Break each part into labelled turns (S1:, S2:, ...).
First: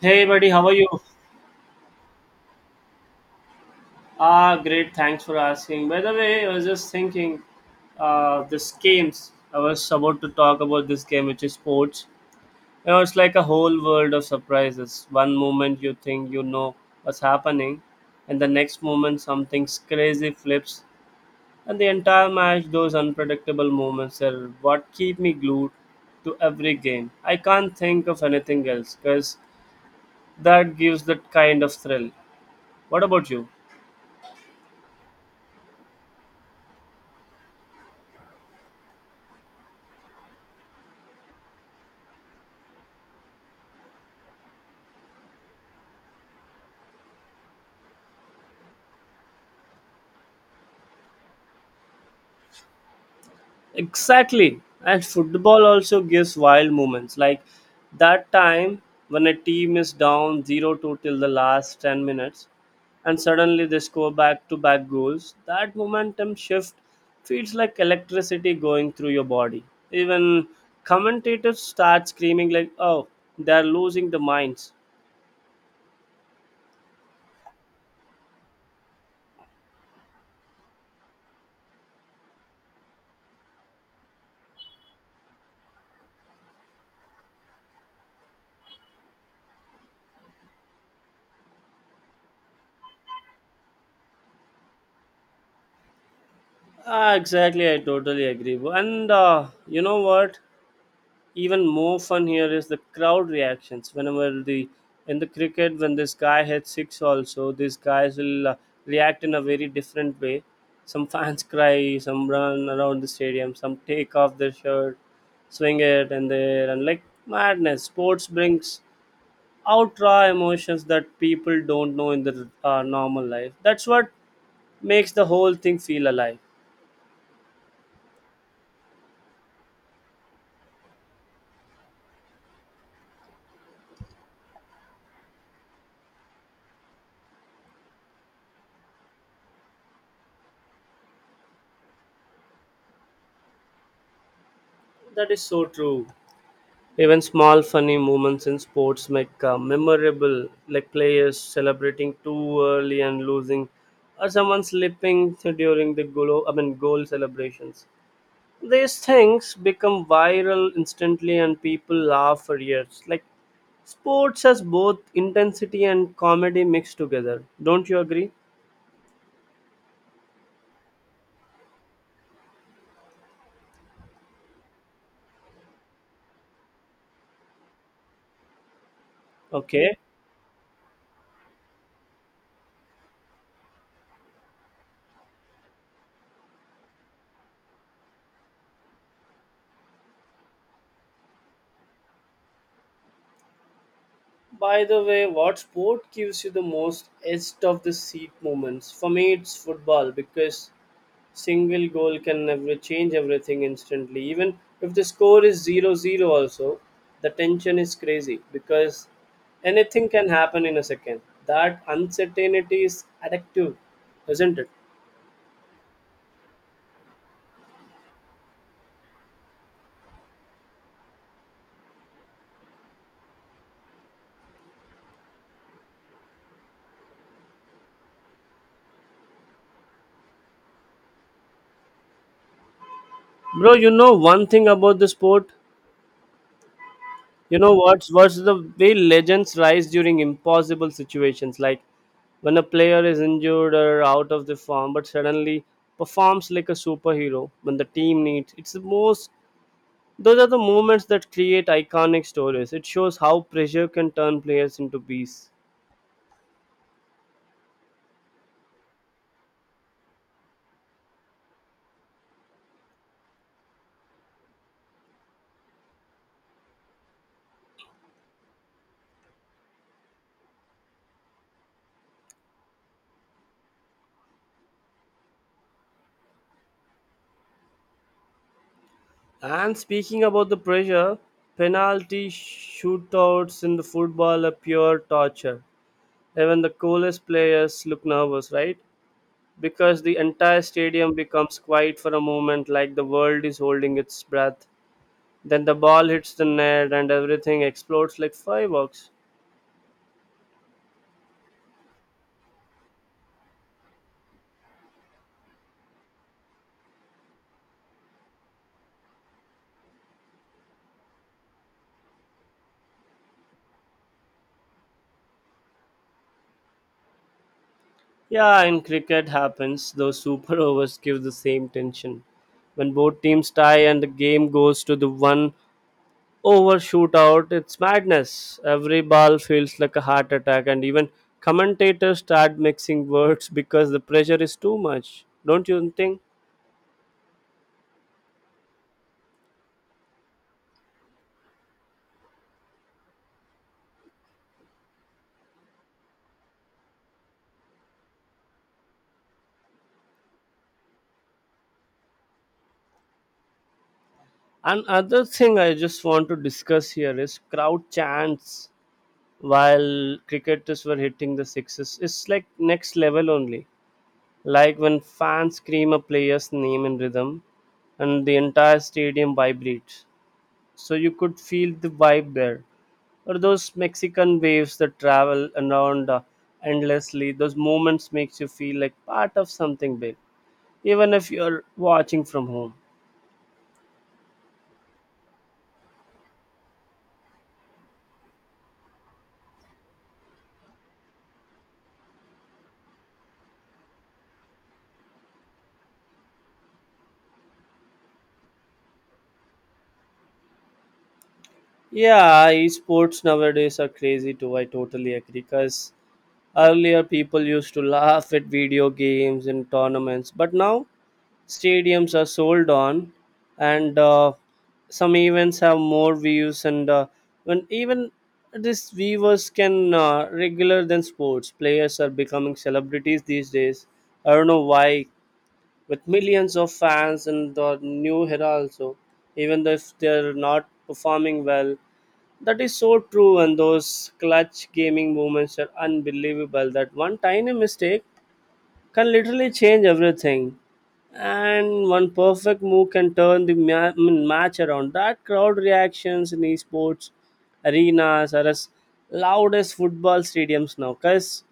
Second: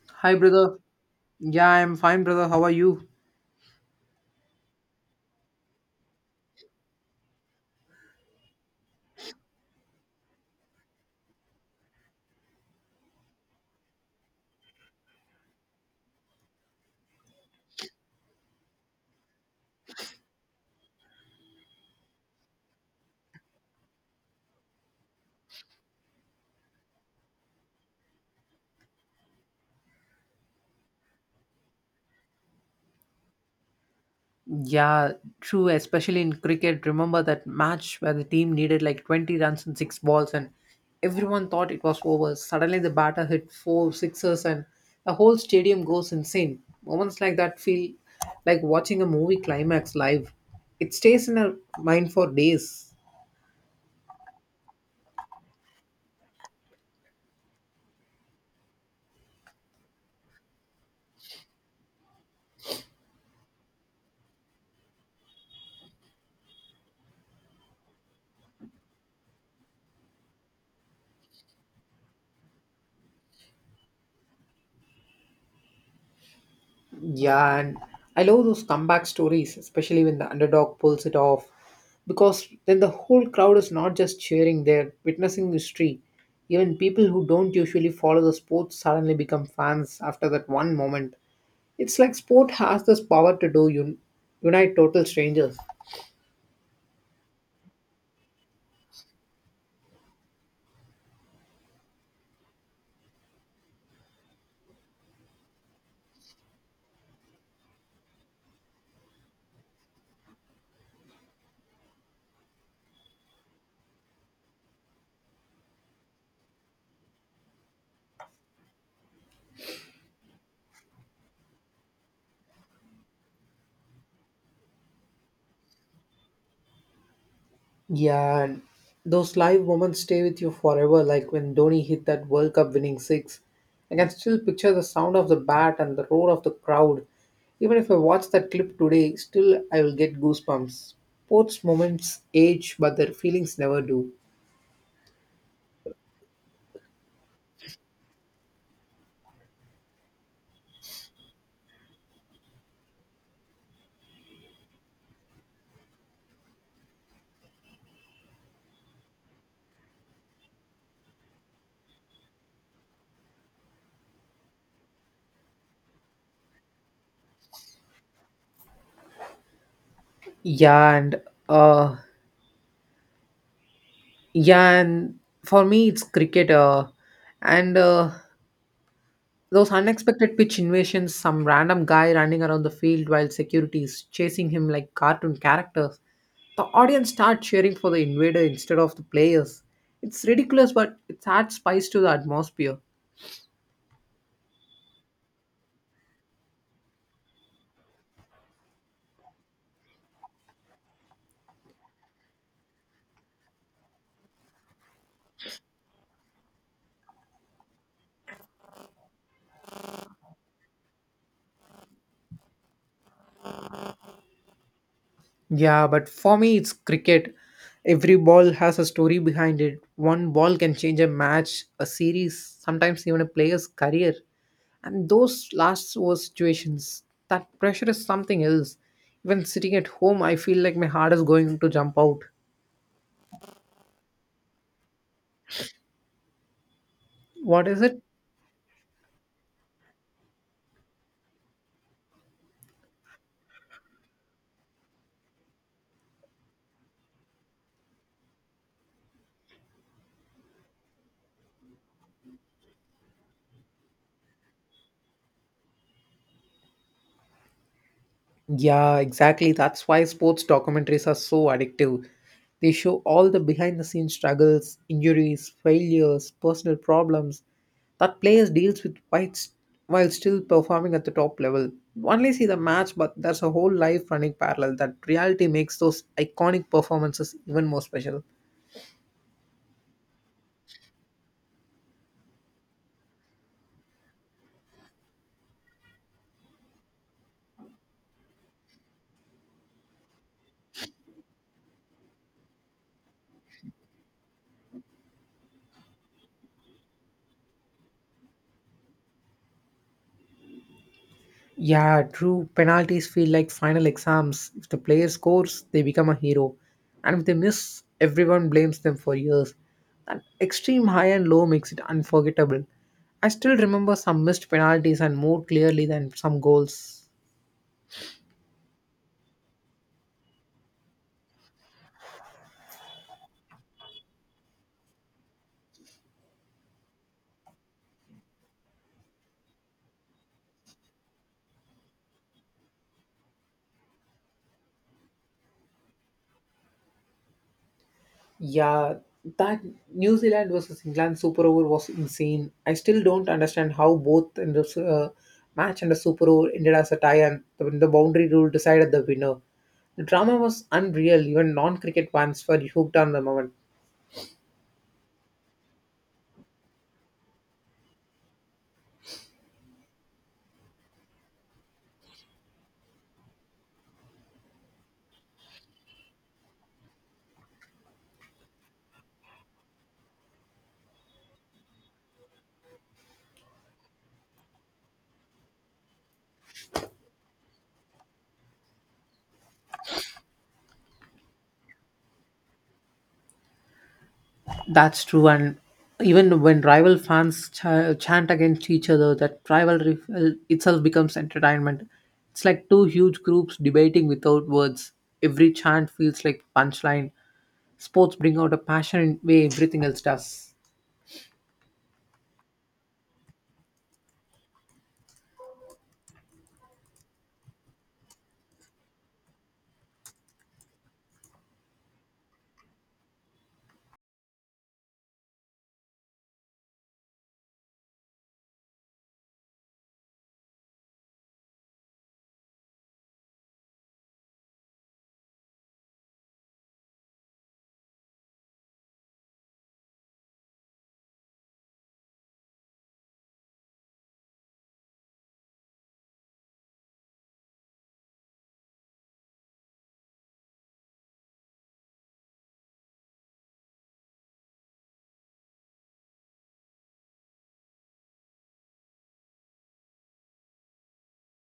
S1: Hey
S2: Hi,
S1: buddy, how are
S2: brother.
S1: you?
S2: Yeah, I'm fine, brother. How are you?
S1: Ah, great. Thanks for asking. By the way, I was just thinking, this games. I was about to talk about this game, which is sports. You know, it's like a whole world of surprises. One moment you think you know what's happening, and the next moment something crazy flips, and the entire match. Those unpredictable moments are what keep me glued to every game. I can't think of anything else because that gives that kind of thrill. What about you?
S2: Yeah, true. Especially in cricket, remember that match where the team needed like 20 runs in six balls, and everyone thought it was over. Suddenly, the batter hit four sixes, and the whole stadium goes insane. Moments like that feel like watching a movie climax live. It stays in our mind for days.
S1: Exactly. And football also gives wild moments. Like that time when a team is down 0-2 till the last 10 minutes and suddenly they score back to back goals, that momentum shift feels like electricity going through your body. Even commentators start screaming, like, oh, they're losing the minds.
S2: Yeah, and I love those comeback stories, especially when the underdog pulls it off, because then the whole crowd is not just cheering, they're witnessing history. Even people who don't usually follow the sport suddenly become fans after that one moment. It's like sport has this power to unite total strangers.
S1: Ah, exactly. I totally agree. And you know what? Even more fun here is the crowd reactions whenever the in the cricket when this guy hits six, also these guys will react in a very different way. Some fans cry, some run around the stadium, some take off their shirt, swing it and there, and like madness. Sports brings out raw emotions that people don't know in their normal life. That's what makes the whole thing feel alive.
S2: Yeah, and those live moments stay with you forever. Like when Dhoni hit that World Cup winning six, I can still picture the sound of the bat and the roar of the crowd. Even if I watch that clip today, still I will get goosebumps. Sports moments age, but their feelings never do.
S1: That is so true. Even small funny moments in sports make memorable, like players celebrating too early and losing, or someone slipping during the goal. I mean, goal celebrations. These things become viral instantly, and people laugh for years. Like sports has both intensity and comedy mixed together. Don't you agree?
S2: Yeah, and uh, yeah, and for me it's cricket. And Those
S1: Okay.
S2: unexpected pitch invasions, some random guy running around the field while security is chasing him like cartoon characters. The audience start cheering for the invader instead of the players. It's ridiculous, but it adds spice to the atmosphere.
S1: By the way, what sport gives you the most edge of the seat moments? For me, it's football because single goal can never change everything instantly. Even if the score is zero zero, also, the tension is crazy because anything can happen in a second. That uncertainty is addictive, isn't it?
S2: Yeah, but for me, it's cricket. Every ball has a story behind it. One ball can change a match, a series, sometimes even a player's career. And those last over situations, that pressure is something else. Even sitting at home, I feel like my heart is going to jump out.
S1: Bro, you know one thing about the sport? You
S2: What
S1: know
S2: is it?
S1: what's the way legends rise during impossible situations, like when a player is injured or out of the form, but suddenly performs like a superhero when the team needs it's the most. Those are the moments that create iconic stories. It shows how pressure can turn players into beasts.
S2: Yeah, exactly. That's why sports documentaries are so addictive. They show all the behind the scenes struggles, injuries, failures, personal problems that players deals with while still performing at the top level. You only see the match, but there's a whole life running parallel that reality makes those iconic performances even more special.
S1: And speaking about the pressure, penalty shootouts in the football are pure torture. Even the coolest players look nervous, right? Because the entire stadium becomes quiet for a moment, like the world is holding its breath, then the ball hits the net and everything explodes like fireworks.
S2: Yeah, true. Penalties feel like final exams. If the player scores, they become a hero. And if they miss, everyone blames them for years. That extreme high and low makes it unforgettable. I still remember some missed penalties and more clearly than some goals.
S1: Yeah, in cricket happens those super overs give the same tension when both teams tie and the game goes to the one over shootout. It's madness. Every ball feels like a heart attack, and even commentators start mixing words because the pressure is too much. Don't you think?
S2: Yeah, that New Zealand versus England super over was insane. I still don't understand how both in the match and the super over ended as a tie and the boundary rule decided the winner. The drama was unreal. Even non-cricket fans were hooked on the moment.
S1: Another thing I just want to discuss here is crowd chants while cricketers were hitting the sixes. It's like next level only. Like when fans scream a player's name in rhythm and the entire stadium vibrates. So you could feel the vibe there. Or those Mexican waves that travel around endlessly. Those moments makes you feel like part of something big, even if you're watching from home.
S2: That's true, and even when rival fans chant against each other, that rivalry itself becomes entertainment. It's like two huge groups debating without words. Every chant feels like punchline. Sports bring out a passion in way everything else does.
S1: Yeah, esports nowadays are crazy too. I totally agree. Because earlier people used to laugh at video games and tournaments, but now stadiums are sold on, and some events have more views. And when even these viewers can regular than sports, players are becoming celebrities these days. I don't know why, with millions of fans in the new era also, even though if they're not performing well. That is so true, and those clutch gaming moments are unbelievable. That one tiny mistake can literally change everything, and one perfect move can turn the I mean, match around. That crowd reactions in esports arenas are as loud as football stadiums now, because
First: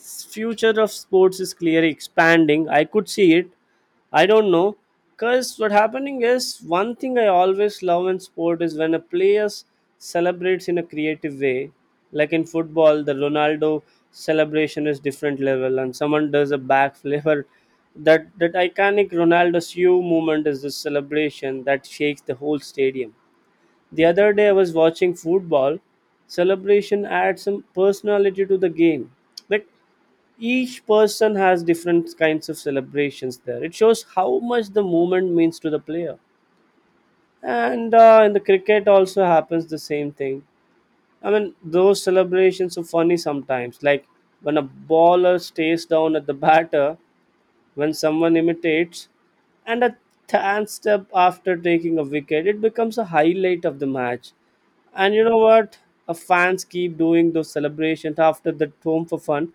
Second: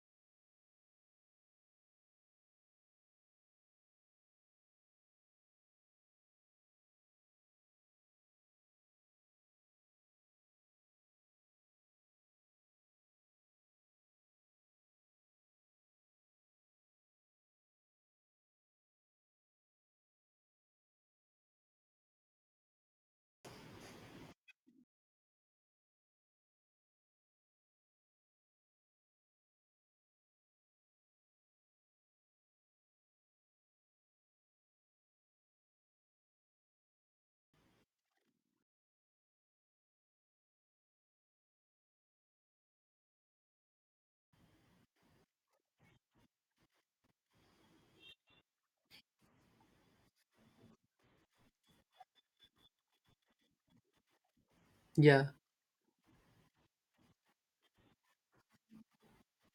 S1: future of sports is clearly expanding. I could see it. I don't know. Because what happening is, one thing I always love in sport is when a player celebrates in a creative way. Like in football, the Ronaldo celebration is different level, and someone does a backflip or that iconic Ronaldo's U movement is the celebration that shakes the whole stadium. The other day I was watching football celebration add some personality to the game. Like each person has different kinds of celebrations there. It shows how much the movement means to the player. And in the cricket also happens the same thing. I mean, those celebrations are funny sometimes. Like when a bowler stays down at the batter, when someone imitates and a hand step after taking a wicket, it becomes a highlight of the match. And you
S2: Yeah,
S1: know what? Fans keep doing those celebrations after the home for fun.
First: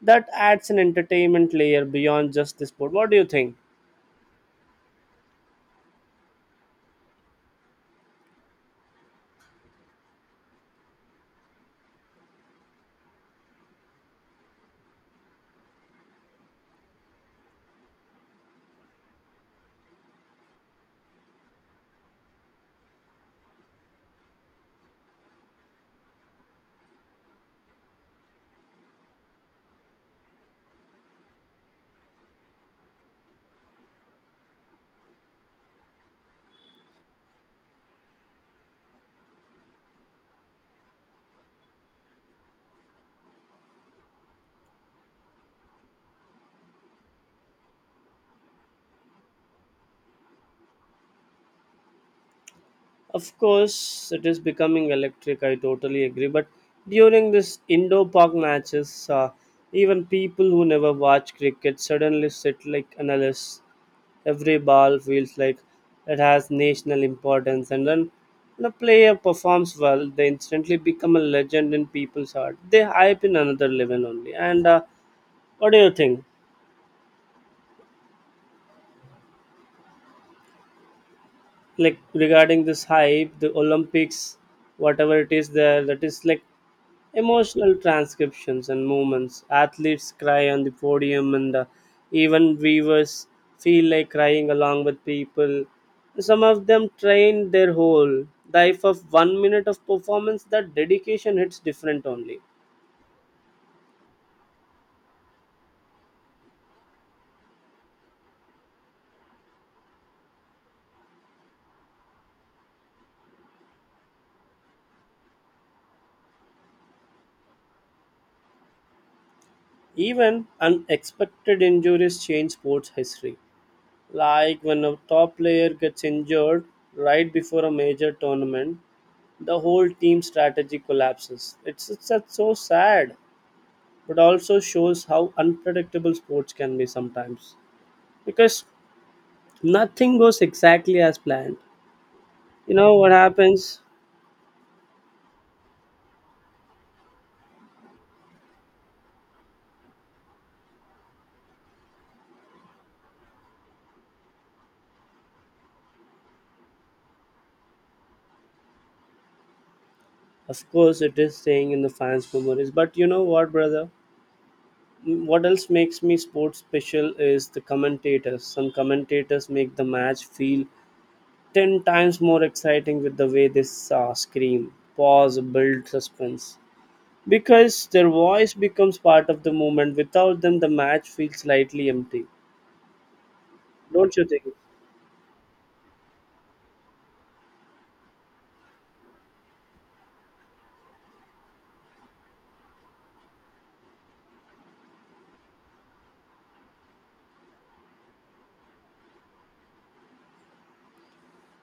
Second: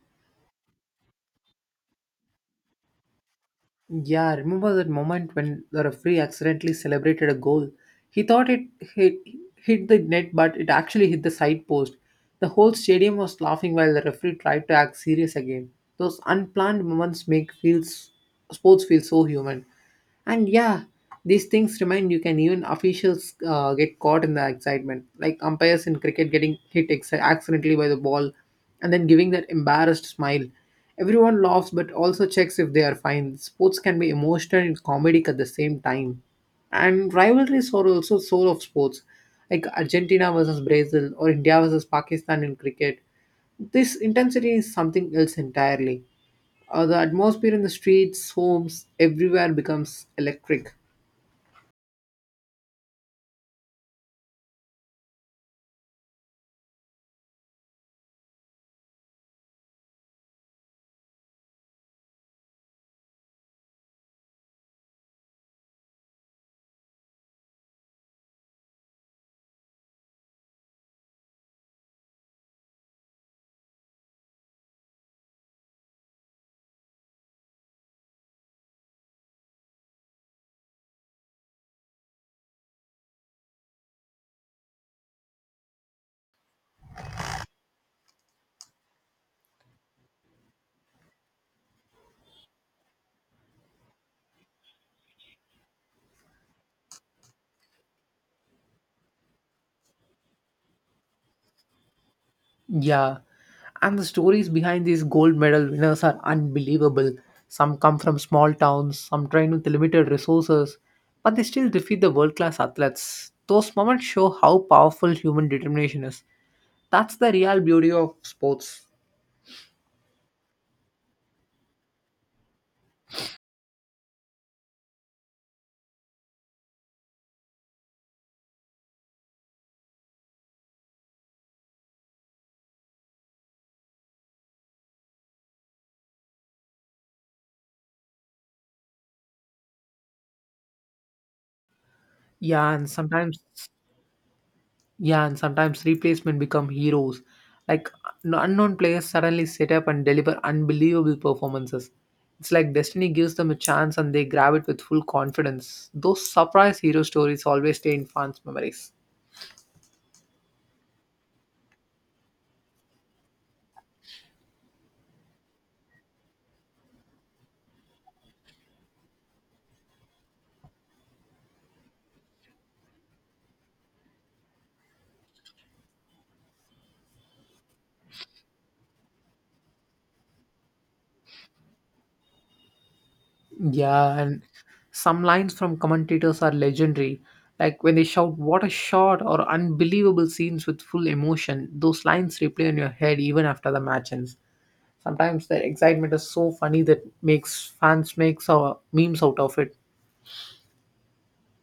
S1: That adds an entertainment layer beyond just the sport. What do you think?
S2: yeah, I remember that moment when the referee accidentally celebrated a goal. He thought it hit, hit the net, but it actually hit the side post. The whole stadium was laughing while the referee tried to act serious again. Those unplanned moments make feels sports feel so human. And yeah, these things remind you can even officials get caught in the excitement, like umpires in cricket getting hit accidentally by the ball and then giving that embarrassed smile. Everyone laughs but also checks if they are fine. Sports can be emotional and comedic at the same time. And rivalries are also soul of sports, like Argentina versus Brazil or India versus Pakistan in cricket. This intensity is something else entirely. The atmosphere in the streets, homes, everywhere becomes electric.
S1: Of course, it is becoming electric. I totally agree. But during this indoor park matches, even people who never watch cricket suddenly sit like analysts. Every ball feels like it has national importance, and when a player performs well, they instantly become a legend in people's heart. They hype in another level only. And what do you think? Like regarding this hype, the Olympics, whatever it is there, that is like emotional transcriptions and movements. Athletes cry on the podium, and even viewers feel like crying along with people. Some of them train their whole life of 1 minute of performance. That dedication hits different only.
S2: Yeah, and the stories behind these gold medal winners are unbelievable. Some come from small towns, some train with limited resources, but they still defeat the world class athletes. Those moments show how powerful human determination is. That's the real beauty of sports.
S1: Even unexpected injuries change sports history. Like when a top player gets injured right before a major tournament, the whole team strategy collapses. It's just so sad, but also shows how unpredictable sports can be sometimes, because nothing goes exactly as planned.
S2: Yeah,
S1: You
S2: and
S1: know what
S2: sometimes
S1: happens?
S2: Yeah, and sometimes replacement become heroes. Like unknown players suddenly set up and deliver unbelievable performances. It's like destiny gives them a chance and they grab it with full confidence. Those surprise hero stories always stay in fans' memories.
S1: Of course, it is staying in the fans' memories, but you know what, brother? What else makes me sports special is the commentators. Some commentators make the match feel 10 times more exciting with the way they scream, pause, build suspense, because their voice becomes part of the movement. Without them, the match feels slightly empty. Don't
S2: Yeah,
S1: you
S2: and
S1: think?
S2: some lines from commentators are legendary. Like when they shout, "What a shot!" or "unbelievable scenes" with full emotion, those lines replay in your head even after the match ends. Sometimes their excitement is so funny that makes fans memes out of it.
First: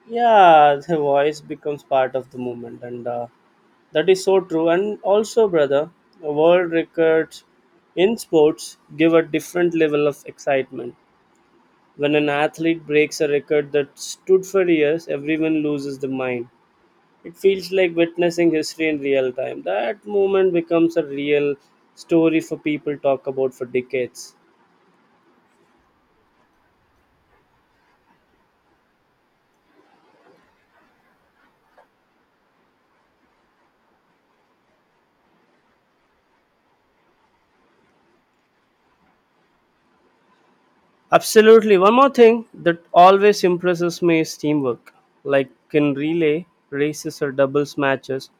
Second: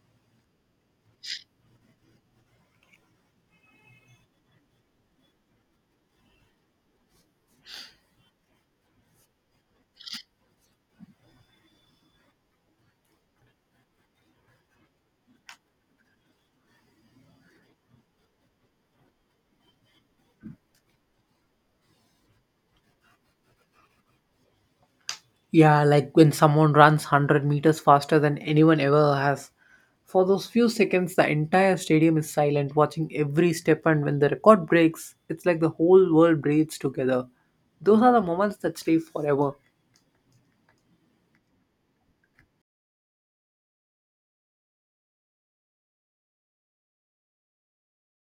S1: Yeah, the voice becomes part of the movement, and that is so true. And also, brother, world records in sports give a different level of excitement. When an athlete breaks a record that stood for years, everyone loses the mind. It feels like witnessing history in real time. That moment becomes a real story for people talk about for decades.
S2: Yeah, like when someone runs 100 meters faster than anyone ever has. For those few seconds, the entire stadium is silent, watching every step, and when the record breaks, it's like the whole world breathes together. Those are the moments that stay forever.
S1: Absolutely. One more thing that always impresses me is teamwork. Like in relay races or doubles matches,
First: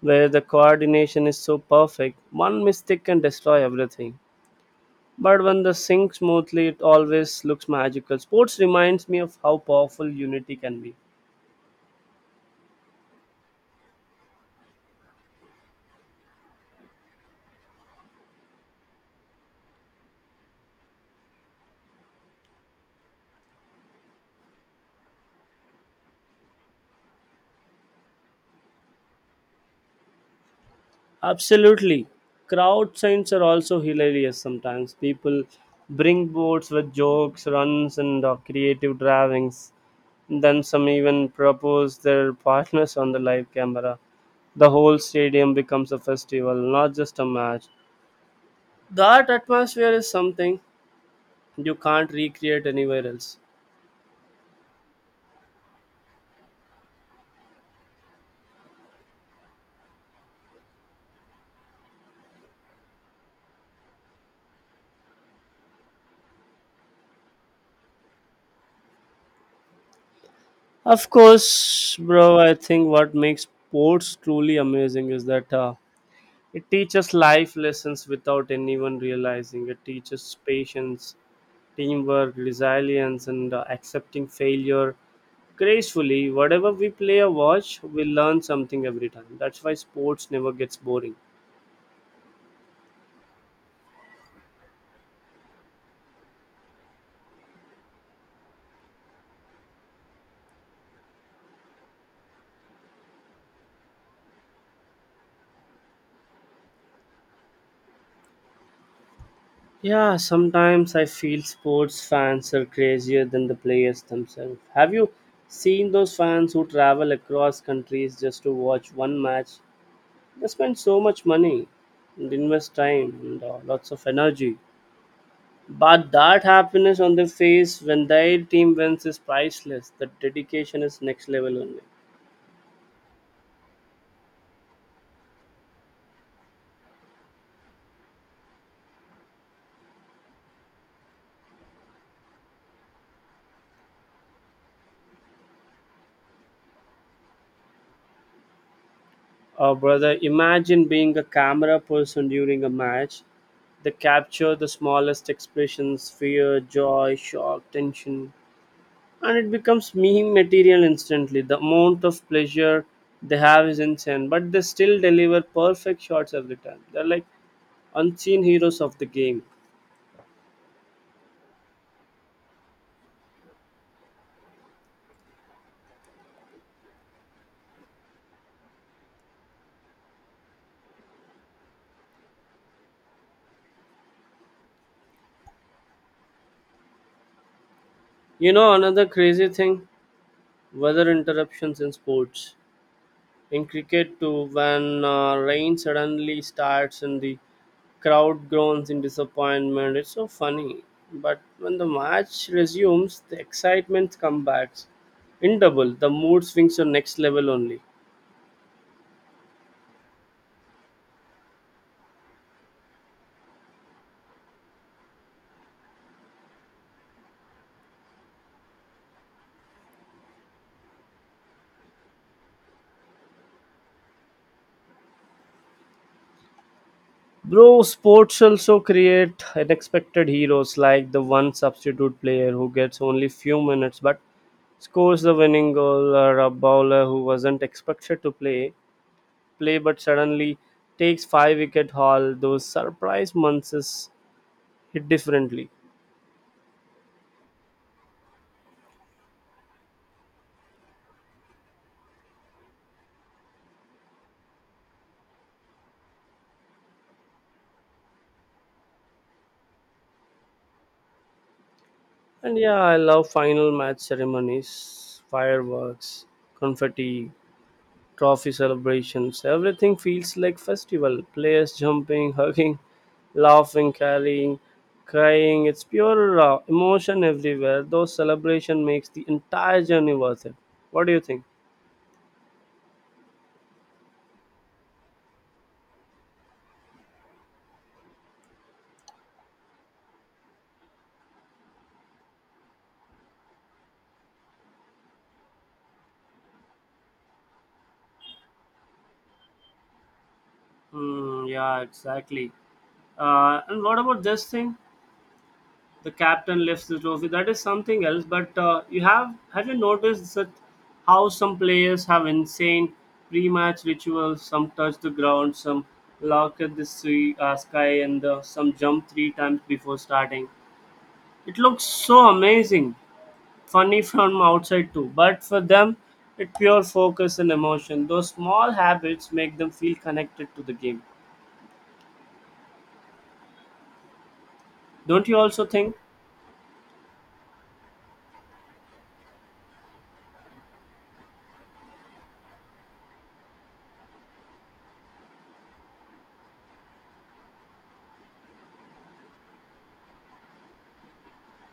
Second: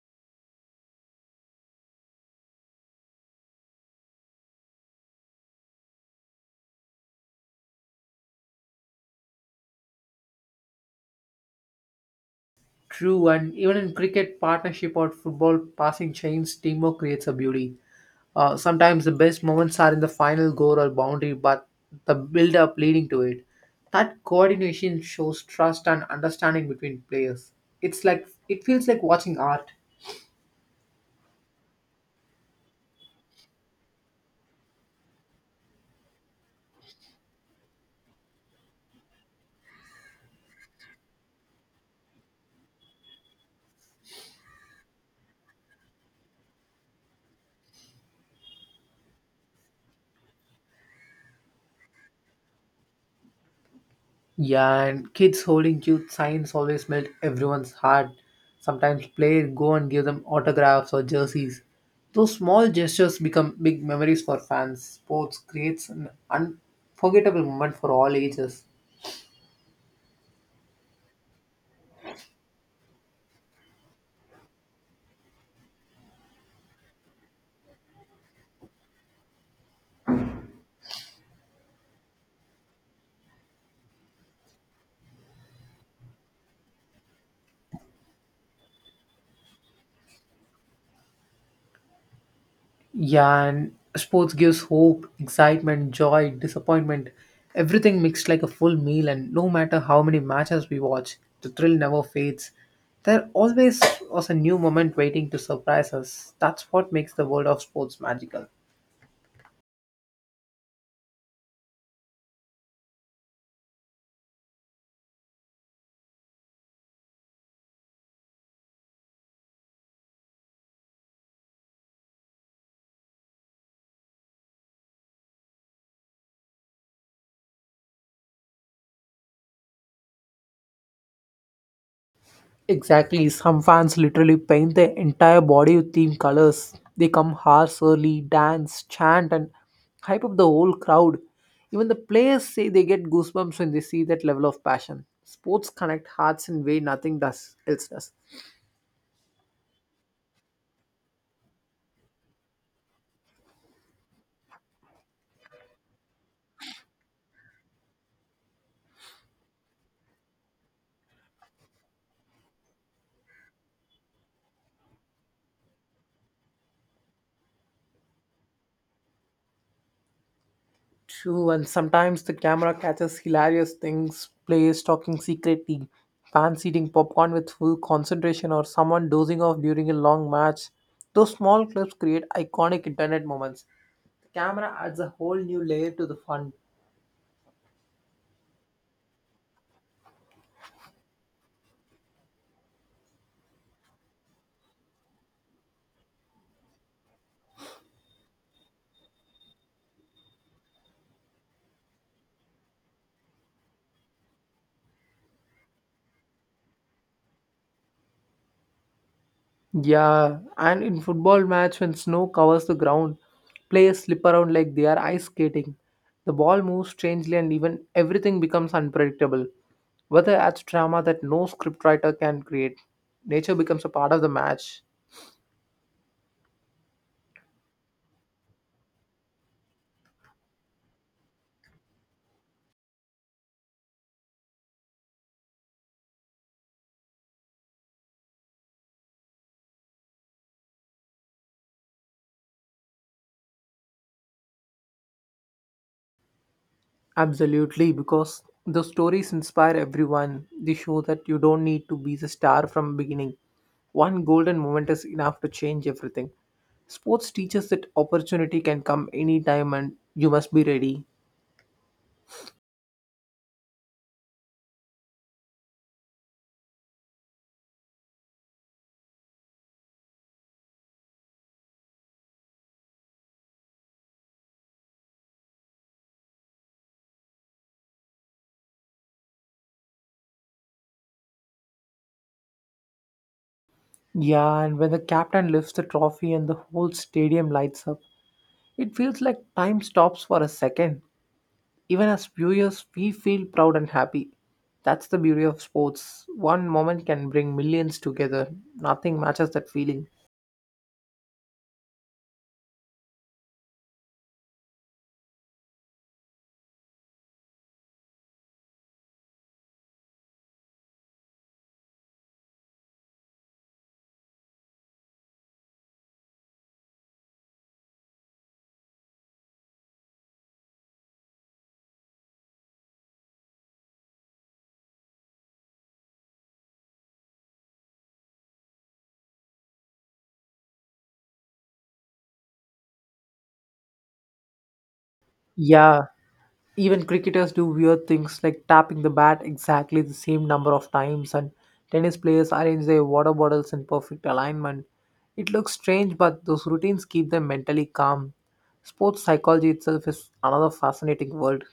S1: where the coordination is so perfect, one mistake can destroy everything. But when the sync smoothly, it always looks magical. Sports reminds me of how powerful unity can be.
S2: True, and even in cricket, partnership or football, passing chains, teamwork creates a beauty. Sometimes the best moments are in the final goal or boundary, but the build up leading to it. That coordination shows trust and understanding between players. It's like it feels like watching art.
S1: Absolutely. Crowd signs are also hilarious sometimes. People bring boards with jokes, runs, and creative drawings. Then some even propose their partners on the live camera. The whole stadium becomes a festival, not just a match. That atmosphere is something you can't recreate anywhere else.
S2: Yeah, and kids holding cute signs always melt everyone's heart. Sometimes players go and give them autographs or jerseys. Those small gestures become big memories for fans. Sports creates an unforgettable moment for all ages.
S1: Of course, bro, I think what makes sports truly amazing is that it teaches life lessons without anyone realizing. It teaches patience, teamwork, resilience, and accepting failure gracefully. Whatever we play or watch, we learn something every time. That's why sports never gets boring.
S2: Yeah, and sports gives hope, excitement, joy, disappointment, everything mixed like a full meal. And no matter how many matches we watch, the thrill never fades. There always was a new moment waiting to surprise us. That's what makes the world of sports magical.
S1: Yeah, sometimes I feel sports fans are crazier than the players themselves. Have you seen those fans who travel across countries just to watch one match? They spend so much money and invest time and lots of energy, but that happiness on their face when their team wins is priceless. The dedication is next level only.
S2: Exactly. Some fans literally paint their entire body with team colors. They come hours early, dance, chant, and hype up the whole crowd. Even the players say they get goosebumps when they see that level of passion. Sports connect hearts in way nothing does else does.
S1: Oh, brother, imagine being a camera person during a match. They capture the smallest expressions: fear, joy, shock, tension, and it becomes meme material instantly. The amount of pleasure they have is insane, but they still deliver perfect shots every time. They're like unseen heroes of the game.
S2: True, and sometimes the camera catches hilarious things, players talking secretly, fans eating popcorn with full concentration, or someone dozing off during a long match. Those small clips create iconic internet moments. Camera adds a whole new layer to the fun.
S1: You know, another crazy thing, weather interruptions in sports. In cricket too, when rain suddenly starts and the crowd groans in disappointment, it's so funny. But when the match resumes, the excitement comes back in double. The mood swings to next level only.
S2: Yeah, and in football match when snow covers the ground, players slip around like they are ice skating. The ball moves strangely and even everything becomes unpredictable. Weather adds drama that no scriptwriter can create. Nature becomes a part of the match.
S1: Bro, sports also create unexpected heroes, like the one substitute player who gets only few minutes but scores the winning goal, or a bowler who wasn't expected to play but suddenly takes five wicket haul. Those surprise months hit differently.
S2: Absolutely, because the stories inspire everyone. They show that you don't need to be the star from beginning. One golden moment is enough to change everything. Sports teaches that opportunity can come anytime and you must be ready.
S1: And yeah, I love final match ceremonies, fireworks, confetti, trophy celebrations. Everything feels like festival. Players jumping, hugging, laughing, carrying, crying. It's pure emotion everywhere. Those celebration makes the entire journey worth it. What do you think?
S2: Yeah, and when the captain lifts the trophy and the whole stadium lights up, it feels like time stops for a second. Even as viewers, we feel proud and happy. That's the beauty of sports. One moment can bring millions together. Nothing matches that feeling.
S1: Hmm. Yeah, exactly. And what about this thing? The captain lifts the trophy, that is something else, but you have you noticed that how some players have insane pre-match rituals? Some touch the ground, some look at the sea, sky, and some jump three times before starting. It looks so amazing, funny from outside too, but for them it's pure focus and emotion. Those small habits make them feel connected to the game. Don't you also think?
S2: Yeah, even cricketers do weird things like tapping the bat exactly the same number of times, and tennis players arrange their water bottles in perfect alignment. It looks strange, but those routines keep them mentally calm. Sports psychology itself is another fascinating world.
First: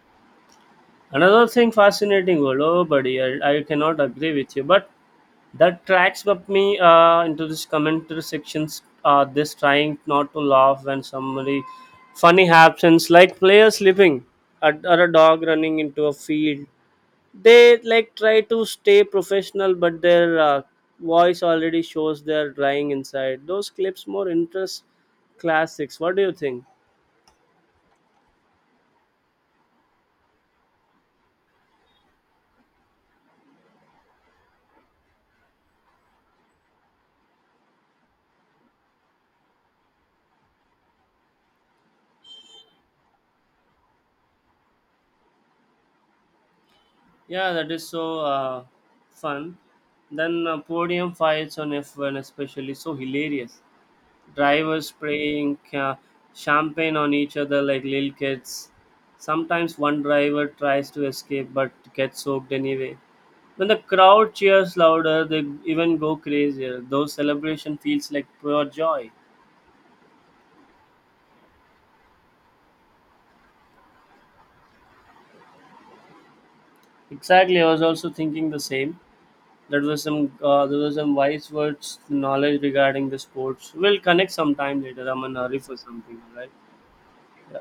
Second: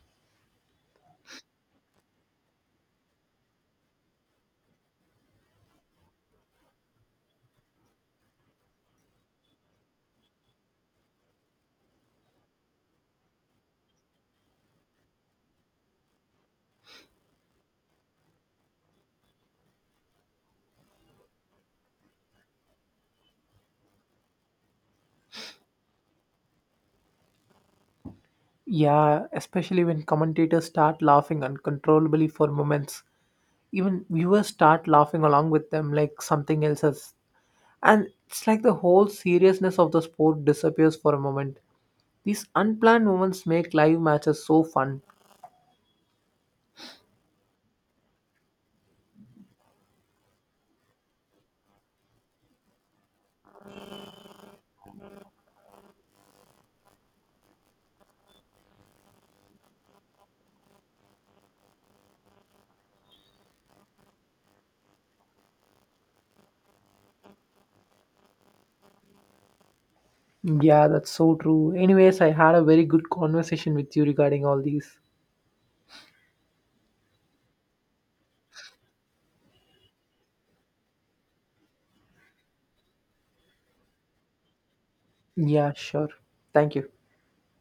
S1: Another thing fascinating, world, oh buddy, I cannot agree with you, but that tracks up me into this commentary sections. This trying not to laugh when somebody funny happens, like player slipping at, or a dog running into a field. They like try to stay professional, but their voice already shows they're drying inside. Those clips more interest classics. What do you think?
S2: Yeah, especially when commentators start laughing uncontrollably for moments. Even viewers start laughing along with them like something else has. And it's like the whole seriousness of the sport disappears for a moment. These unplanned moments make live matches so fun.
S1: Yeah, that is so fun. Then podium fights on F1, especially so hilarious. Drivers spraying champagne on each other like little kids. Sometimes one driver tries to escape but gets soaked anyway. When the crowd cheers louder, they even go crazier. Though celebration feels like pure joy.
S2: Yeah, that's so true. Anyways, I had a very good conversation with you regarding all these.
S1: Exactly, I was also thinking the same. That was some There was some wise words knowledge regarding the sports. We'll connect sometime later. I'm in a hurry
S2: Yeah,
S1: for
S2: sure.
S1: something. All right.
S2: Thank you.
S1: Yeah.